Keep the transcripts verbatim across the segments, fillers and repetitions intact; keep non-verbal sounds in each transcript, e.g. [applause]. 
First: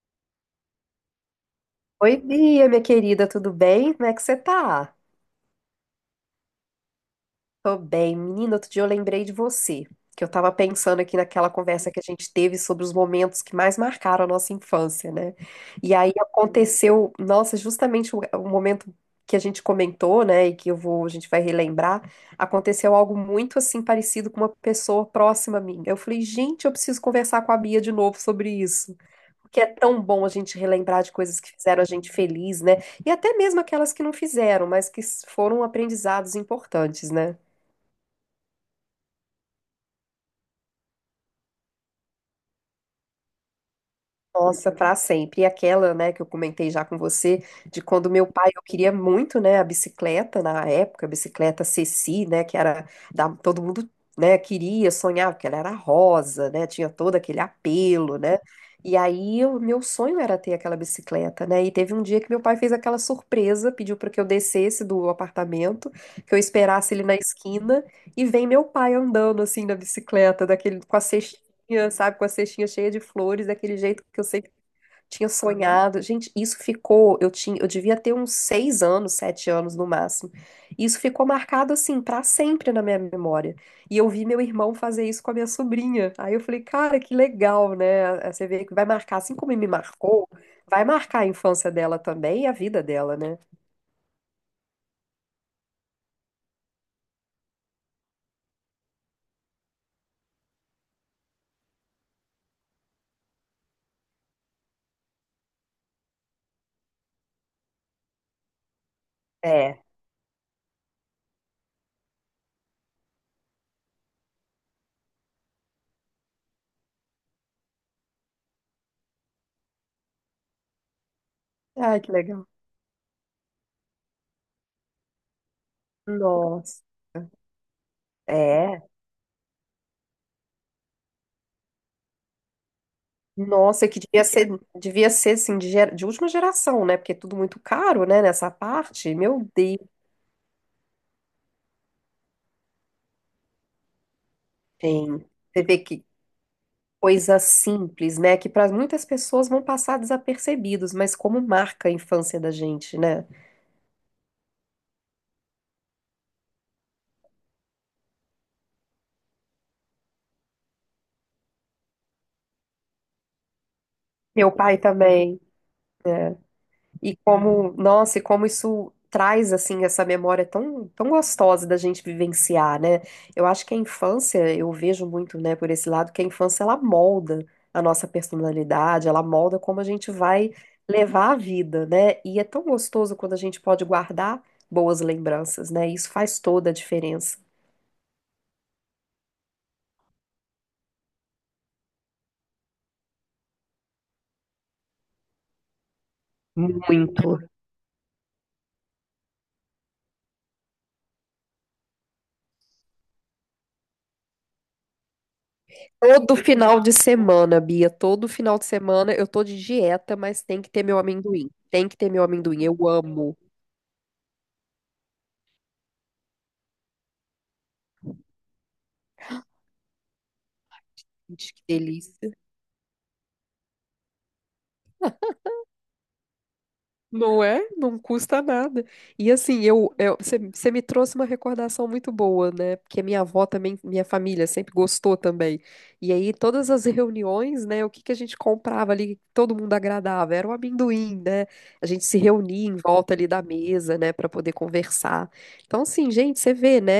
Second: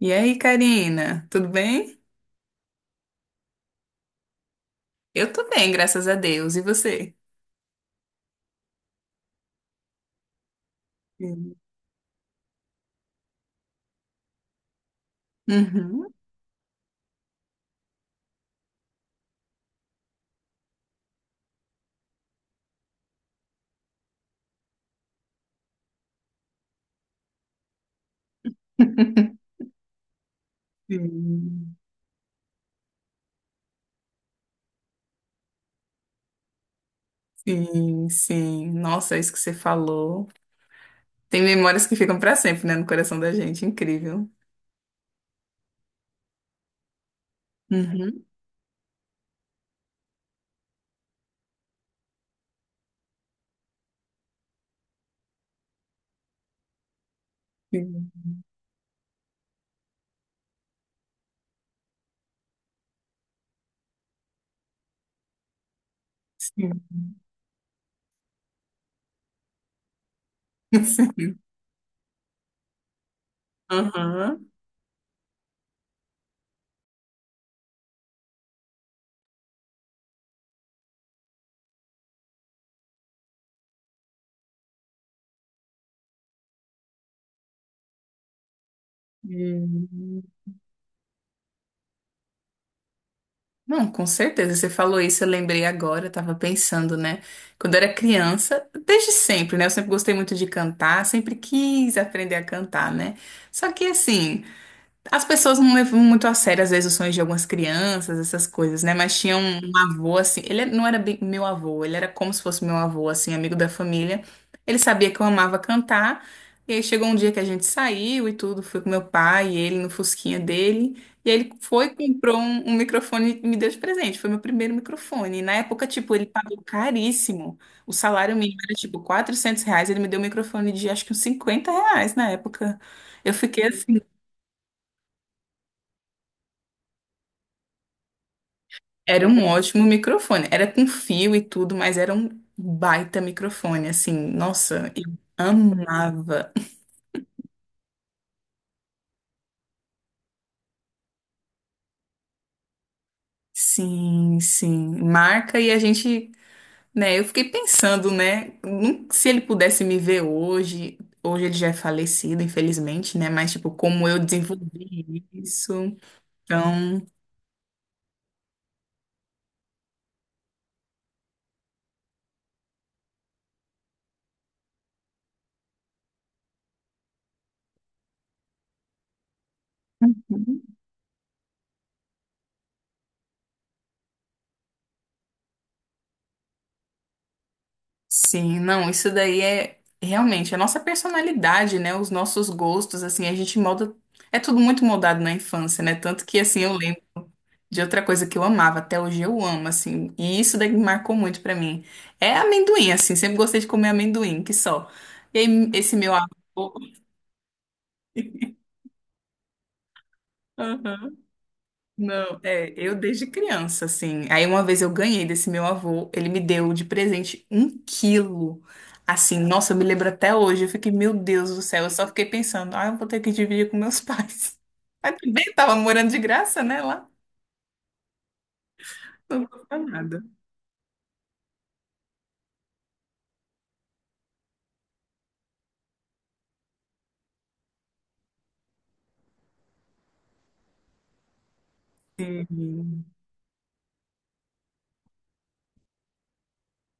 E aí, Karina, tudo bem? Oi, Bia, minha querida, tudo bem? Como é que você tá? Eu tô bem, graças a Deus. E você? Tô bem. Menina, outro dia eu lembrei de você, que eu tava pensando aqui naquela Sim. conversa que a gente teve sobre os momentos que mais marcaram a nossa infância, né? E Uhum. aí aconteceu, nossa, justamente o, o momento que a gente comentou, né, e que eu vou, a gente vai relembrar, aconteceu algo muito assim parecido com uma pessoa próxima a mim. Eu falei, gente, eu preciso conversar com a Bia de novo sobre isso. [laughs] Porque é tão bom a gente relembrar de coisas que Sim, fizeram a gente feliz, né? E até mesmo aquelas que não fizeram, mas que s- foram aprendizados importantes, né? sim, sim. Nossa, é isso que você falou. Tem memórias que ficam pra sempre, né, no coração da gente. Incrível. Nossa, para sempre. E aquela, né, que eu comentei já com você, de quando Uhum. meu pai, eu queria muito, né, a bicicleta na época, a bicicleta Ceci, né, que era da, todo mundo, né, queria, sonhava, porque ela era rosa, né, tinha todo aquele Sim, apelo, né? E aí o meu sonho era ter aquela bicicleta, né? E teve um dia que meu pai fez aquela surpresa, pediu para que eu descesse do apartamento, que eu sim. esperasse ele na esquina, e vem meu pai andando assim na bicicleta, daquele [laughs] com a Sim. cestinha cestinha, sabe? Com a cestinha cheia de flores, daquele jeito que eu Aham. sempre tinha sonhado. Gente, isso ficou. Eu tinha, eu devia ter uns seis anos, sete anos no máximo. Isso ficou marcado assim pra sempre na minha memória. E eu vi meu irmão fazer isso com a minha sobrinha. Aí eu falei, cara, que legal, né? Aí você vê que vai marcar, assim como me Sim. marcou, vai marcar a infância dela também e a vida dela, né? Não, com certeza. Você falou isso, eu lembrei agora, eu tava pensando, né? Quando eu era criança, desde sempre, né? Eu sempre gostei muito de cantar, sempre quis aprender a cantar, né? Só que assim. As pessoas não levam muito a sério, às vezes, os sonhos de algumas crianças, essas coisas, né? Mas tinha um, um É, avô, assim, ele não era bem meu avô, ele era como se fosse meu avô, assim, amigo da família. Ele sabia que eu amava cantar, e aí chegou um dia que a gente saiu e tudo, fui com meu pai e ele no fusquinha dele, e aí ele foi, e ai, que comprou legal. um, um microfone e me deu de presente, foi meu primeiro microfone. E na época, tipo, ele pagou Nossa. caríssimo, o salário mínimo era, É. tipo, quatrocentos reais, ele me deu um microfone de, acho que uns cinquenta reais na época. Eu fiquei Nossa, assim. que devia ser, devia ser assim, de, gera- de última geração, né? Porque é tudo muito caro, né? Nessa parte. Era um Meu Deus, ótimo microfone. Era com fio e tudo, mas era um baita microfone, assim. Nossa, eu gente. Você vê que amava. coisa simples, né? Que para muitas pessoas vão passar desapercebidos, mas como marca a infância da gente, né? Sim, sim. Marca e a gente, né? Eu fiquei pensando, né? num- Se ele pudesse me ver hoje, hoje ele já é falecido, infelizmente, né? Mas, tipo, como eu Meu pai desenvolvi também. isso. Né? Então. E como, nossa, e como isso traz assim essa memória tão, tão gostosa da gente vivenciar, né? Eu acho que a infância, eu vejo muito, né, por esse lado, que a infância ela molda a nossa personalidade, ela molda como a gente vai levar a vida, né? E é tão gostoso quando a gente pode guardar boas lembranças, né? Isso faz toda a diferença. Sim, não, isso daí é realmente a nossa personalidade, né? Os nossos gostos, assim, a gente molda. É tudo muito moldado na infância, né? Tanto que, assim, eu lembro Muito. de outra coisa que eu amava, até hoje eu amo, assim, e isso daí marcou muito pra mim. É amendoim, assim, sempre gostei de comer amendoim, que só. E aí, esse meu Todo avô. final de semana, Bia, todo final de semana eu tô de dieta, mas tem que ter meu [laughs] amendoim. Tem que ter meu Não, amendoim, é, eu eu desde amo. criança, assim. Aí uma vez eu ganhei desse meu avô, ele me deu de presente um quilo. Assim, nossa, eu me lembro até hoje. Eu fiquei, meu Deus Gente, do que céu, eu só fiquei delícia. pensando, ah, eu vou ter que dividir com meus pais. [laughs] Mas também tava morando de graça, né, lá. Não é? Não custa nada. E Não assim, custa eu, eu, nada. você você me trouxe uma recordação muito boa, né? Porque minha avó também, minha família sempre gostou também. E aí, todas as reuniões, né? O que que a gente comprava ali, que todo mundo agradava? Era o amendoim, né? A gente se reunia em Sim. volta ali da mesa, né? Para poder conversar. Então, assim, gente, você vê, né?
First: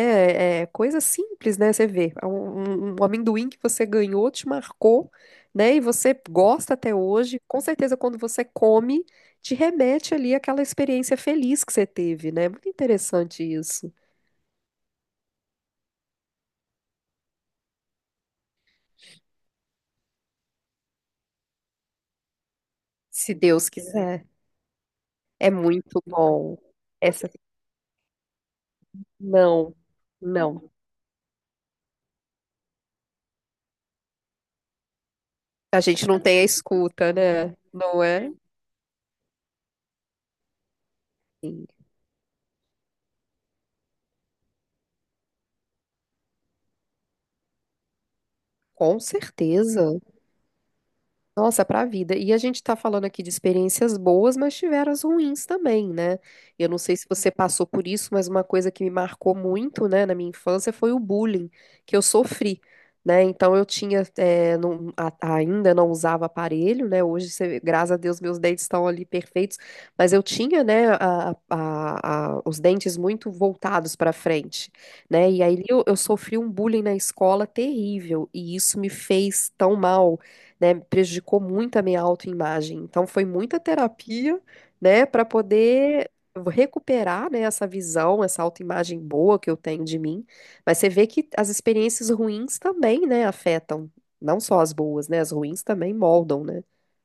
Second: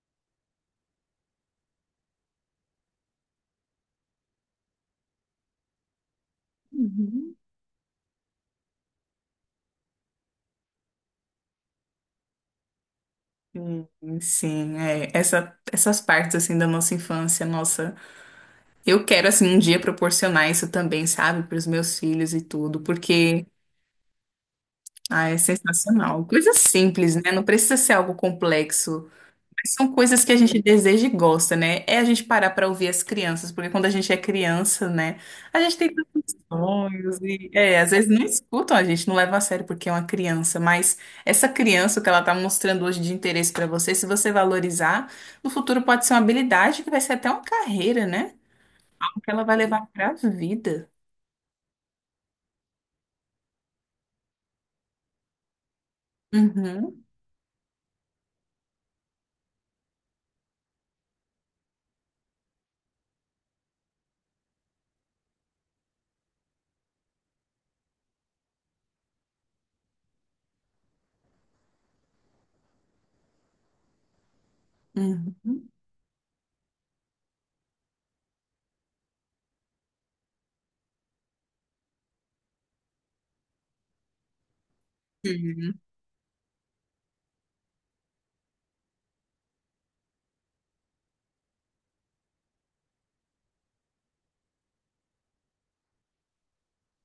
É é coisa simples, né? Você vê. é Um, um um amendoim que você ganhou te marcou. Né, e você gosta até Uhum. hoje, com certeza quando você come, te remete ali àquela experiência feliz que você teve, né? Muito interessante Sim, isso. sim, é. Essa, essas partes, assim, da nossa infância, nossa. Eu quero, assim, um dia proporcionar isso também, sabe, para os meus filhos e tudo, Se porque. Deus quiser. Ah, é É muito sensacional. Coisa bom. simples, Essa né? Não precisa ser algo complexo. Mas não, são coisas que a gente não. deseja e gosta, né? É a gente parar para ouvir as crianças, porque quando a gente é criança, né? A gente A tem gente não tantos tem a escuta, sonhos e, né? é, às Não vezes não é? escutam a gente, não leva a sério porque é uma criança, mas essa Sim, criança, o que ela tá mostrando hoje de interesse para você, se você valorizar, no futuro pode ser uma habilidade que vai ser até uma carreira, né? com Que ela vai levar certeza. para a vida. Nossa, para a vida. E a gente está falando aqui de experiências boas, mas tiveram as ruins também, né? Eu não sei Uhum, se você passou por isso, mas uma coisa que me marcou muito, né, na minha infância foi o bullying que eu sofri, né? Então eu tinha, eh, não- a- ainda não usava aparelho, né? Hoje, você- graças a Deus, meus dentes estão ali perfeitos, mas eu tinha, né, a- a- a- os dentes muito voltados para frente, né? E uhum. aí eu eu sofri um bullying na escola terrível, e isso me fez tão mal, né, prejudicou muito a minha autoimagem. Então foi muita terapia, né, para poder recuperar, né, essa visão, essa autoimagem boa que eu tenho de mim. Mas você vê que as experiências ruins também, né, afetam, não só as boas, né, as ruins também moldam, né?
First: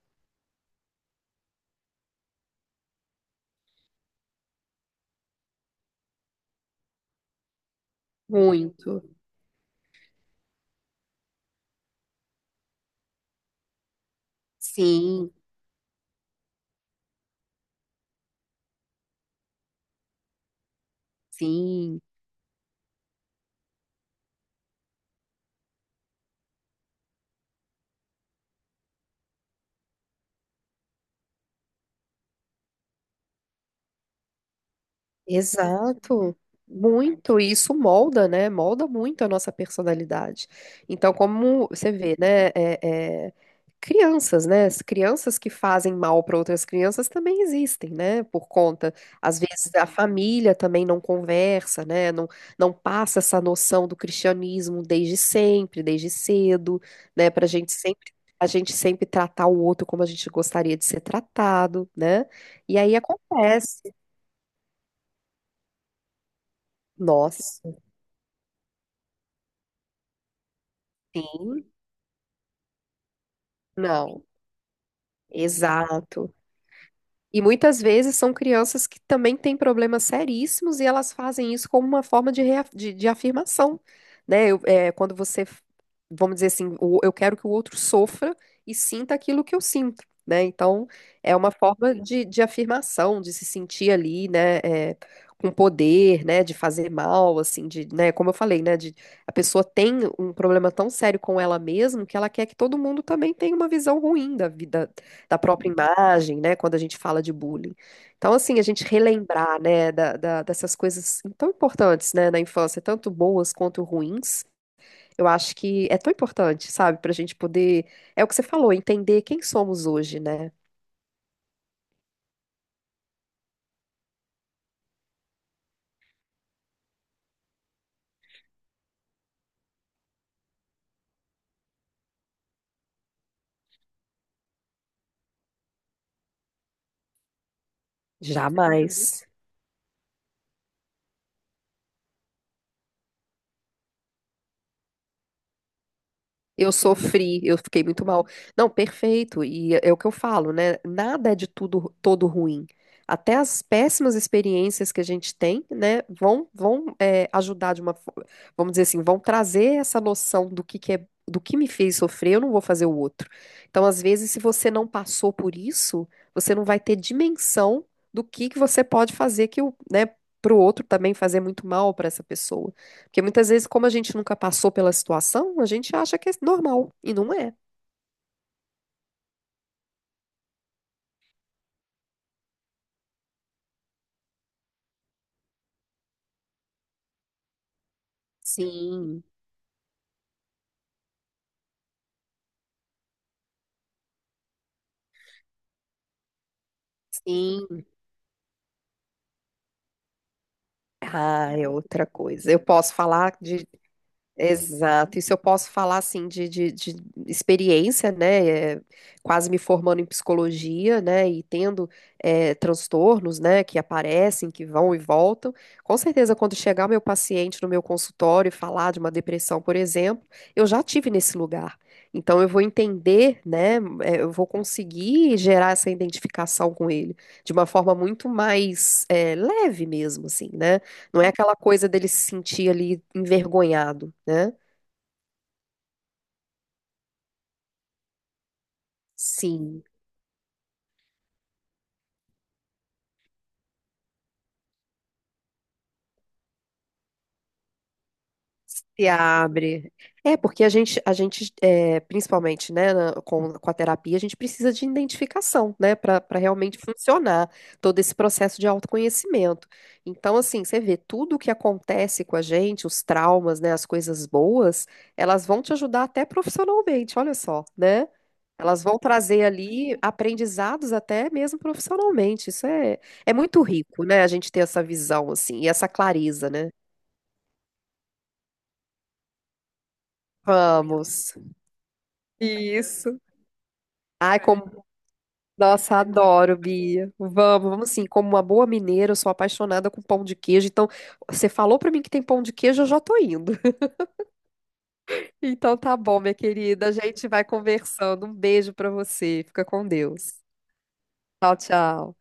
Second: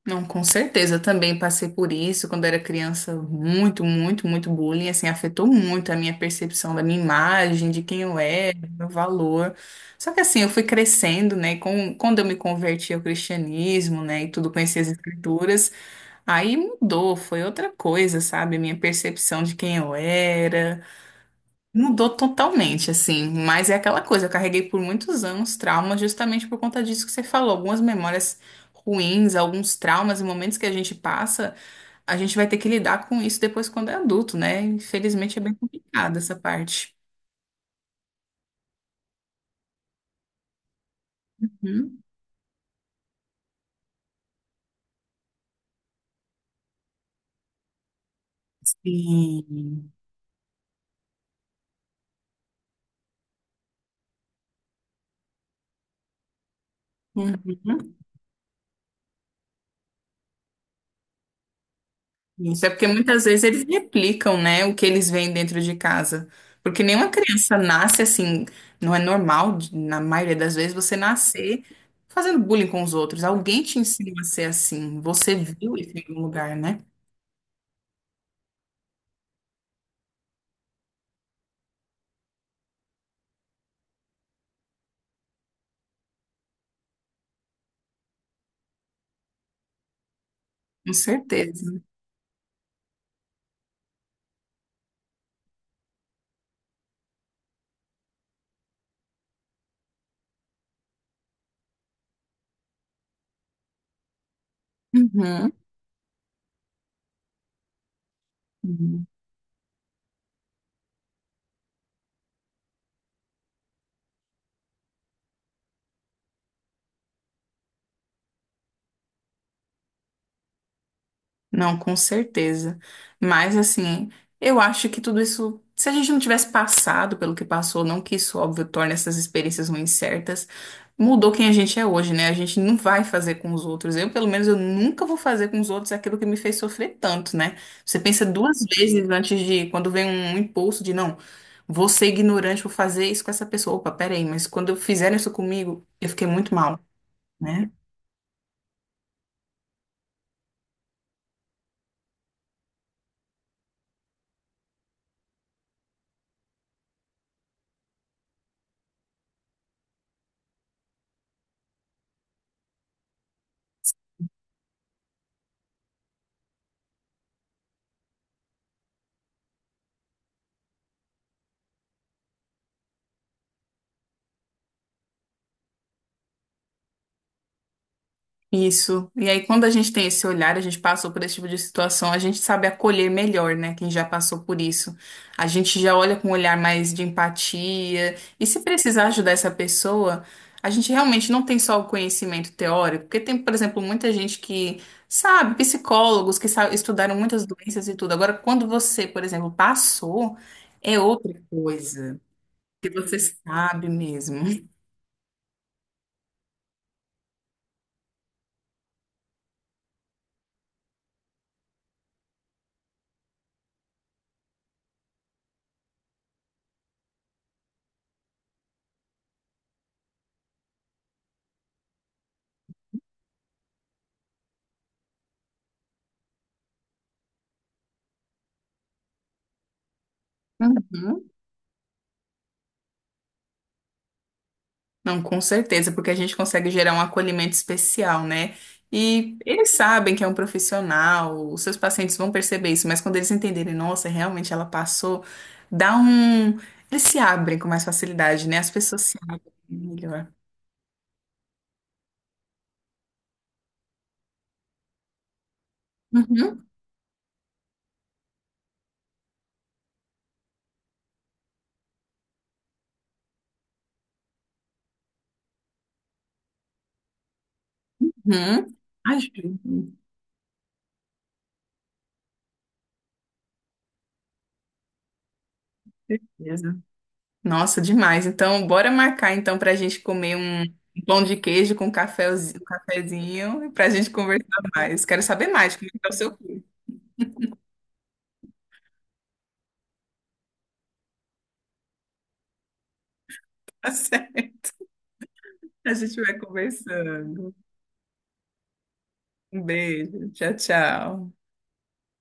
Não, com certeza. Eu também passei por isso quando era criança. Muito, muito, muito bullying. Assim, afetou muito a minha percepção da minha imagem, de quem eu era, do meu Muito. valor. Só que assim, eu fui crescendo, né? Com, quando eu me converti ao cristianismo, né? E tudo, conheci as Sim, escrituras. Aí mudou, foi outra coisa, sabe? Minha percepção de quem eu era. sim. Mudou totalmente, assim, mas é aquela coisa, eu carreguei por muitos anos traumas justamente por conta disso que você falou, algumas memórias ruins, alguns traumas e momentos que a gente passa, a gente vai ter que lidar com isso depois quando é adulto, né? Infelizmente é bem complicada essa Exato, parte. muito, e isso molda, né? Molda muito a nossa personalidade. Então, como você Uhum. vê, né? é- é, Crianças, né? As crianças que fazem mal para outras crianças também existem, né? Por conta, às vezes a Sim. família também não conversa, né? Não, não passa essa noção do cristianismo desde sempre, desde cedo, né? Para a gente Uhum. sempre, a gente sempre tratar o outro como a gente gostaria de ser tratado, né? Isso é E porque aí muitas vezes eles acontece. replicam, né, o que eles veem dentro de casa. Porque nenhuma criança Nossa. nasce assim, não é normal, de- na maioria das vezes, você nascer Sim, fazendo bullying com os outros. Alguém te ensina não, a ser assim. Você viu isso em algum exato. lugar, né? E muitas vezes são crianças que também têm problemas seríssimos e elas fazem isso como uma forma de, rea- de, de afirmação, né? Eu- é, quando você, vamos dizer assim, o- eu quero que o outro sofra e sinta aquilo que eu sinto, né? Então, Com é uma certeza. forma de, de afirmação, de se sentir ali, né? É, com poder, né? De fazer mal, assim, de, né? Como eu falei, né? De, a pessoa tem um problema tão sério com ela mesma que ela quer que todo mundo também tenha uma visão ruim da vida da Uhum. própria imagem, né, quando a gente fala de bullying. Então, assim, a gente Uhum. relembrar, né, da- da- dessas coisas tão importantes, né, na infância, tanto boas quanto ruins, eu acho que é tão importante, sabe, para a gente poder, é o que você falou, entender quem somos hoje, né? Não, com certeza. Mas assim, eu acho que tudo isso, se a gente não tivesse passado pelo que passou, não que isso, óbvio, torne essas experiências ruins certas, mudou quem a gente é hoje, né? A gente não vai fazer com os outros. Eu, pelo menos, eu nunca vou fazer com os outros aquilo que me fez sofrer tanto, né? Você pensa duas vezes Jamais. antes de, quando vem um impulso de, não, vou ser ignorante, vou fazer isso com essa pessoa. Opa, peraí, mas quando fizeram isso comigo, eu fiquei muito Eu mal, sofri, eu né? fiquei muito mal. Não, perfeito. E é o que eu falo, né? Nada é de tudo todo ruim. Até as péssimas experiências que a gente tem, né, vão vão é, ajudar de uma, fo- vamos dizer assim, vão trazer essa noção do que que é, do que me fez sofrer, eu não vou fazer o outro. Então, às vezes, se você não passou por isso, você não vai ter dimensão do que que você pode fazer que o, né, pro outro também fazer muito mal para essa pessoa. Porque muitas vezes, como a gente nunca passou pela situação, a gente acha que é normal, e não é. Isso. E aí, quando a gente tem esse olhar, a gente passou por esse tipo de situação, a gente sabe acolher melhor, né? Quem já passou por isso. A gente já olha com um olhar mais de empatia. E se precisar Sim, ajudar essa pessoa, a gente realmente não tem só o conhecimento teórico, porque tem, por exemplo, muita gente que sabe, psicólogos que sa- estudaram muitas sim. doenças e tudo. Agora, quando você, por exemplo, passou, é outra Ah, é outra coisa coisa. Eu que posso você falar de sabe mesmo. Exato. Isso eu posso falar assim de, de, de experiência, né? É, quase me formando em psicologia, né? E tendo é, transtornos, né? Que aparecem, que vão e voltam. Com certeza, quando chegar o meu paciente no meu consultório e falar de uma depressão, por exemplo, eu já tive nesse lugar. Então, eu vou entender, né? é, Eu vou conseguir gerar essa identificação com ele de uma forma muito mais é, leve mesmo, assim, né? Não é [laughs] aquela coisa dele se sentir ali envergonhado, né? Não, com certeza, porque a gente consegue gerar um acolhimento especial, né? E eles Sim. sabem que é um profissional, os seus pacientes vão perceber isso, mas quando eles entenderem, nossa, realmente ela passou, dá um. Eles se abrem com mais facilidade, né? As pessoas Se se abrem abre. melhor. É, porque a gente, a gente é, principalmente, né, na- com, com a terapia, a gente precisa de identificação, né, para para Uhum, realmente funcionar todo esse processo de autoconhecimento. Então, assim, você vê tudo o que acontece com a gente, os traumas, né, as coisas boas, elas vão te ajudar até profissionalmente, olha só, né? uhum. Elas vão Ajuda, trazer com ali aprendizados até mesmo profissionalmente. Isso é, é muito rico, né, a gente ter essa visão, assim, e essa clareza, né? certeza. Nossa, demais. Então, bora marcar então para a gente comer um pão Vamos. de queijo com um cafezinho, um Isso. cafezinho, pra gente Ai, conversar como. mais. Quero saber mais como é Nossa, que tá o seu adoro, curso. [laughs] Bia. Vamos, vamos sim. Como uma boa mineira, eu sou apaixonada com pão de queijo. Então, você falou pra mim que tem pão de queijo, eu já tô indo. [laughs] Tá certo. Então, A tá bom, gente minha vai querida. A gente vai conversando. conversando. Um beijo pra você. Um Fica com beijo. Deus. Tchau, tchau. Tchau, tchau.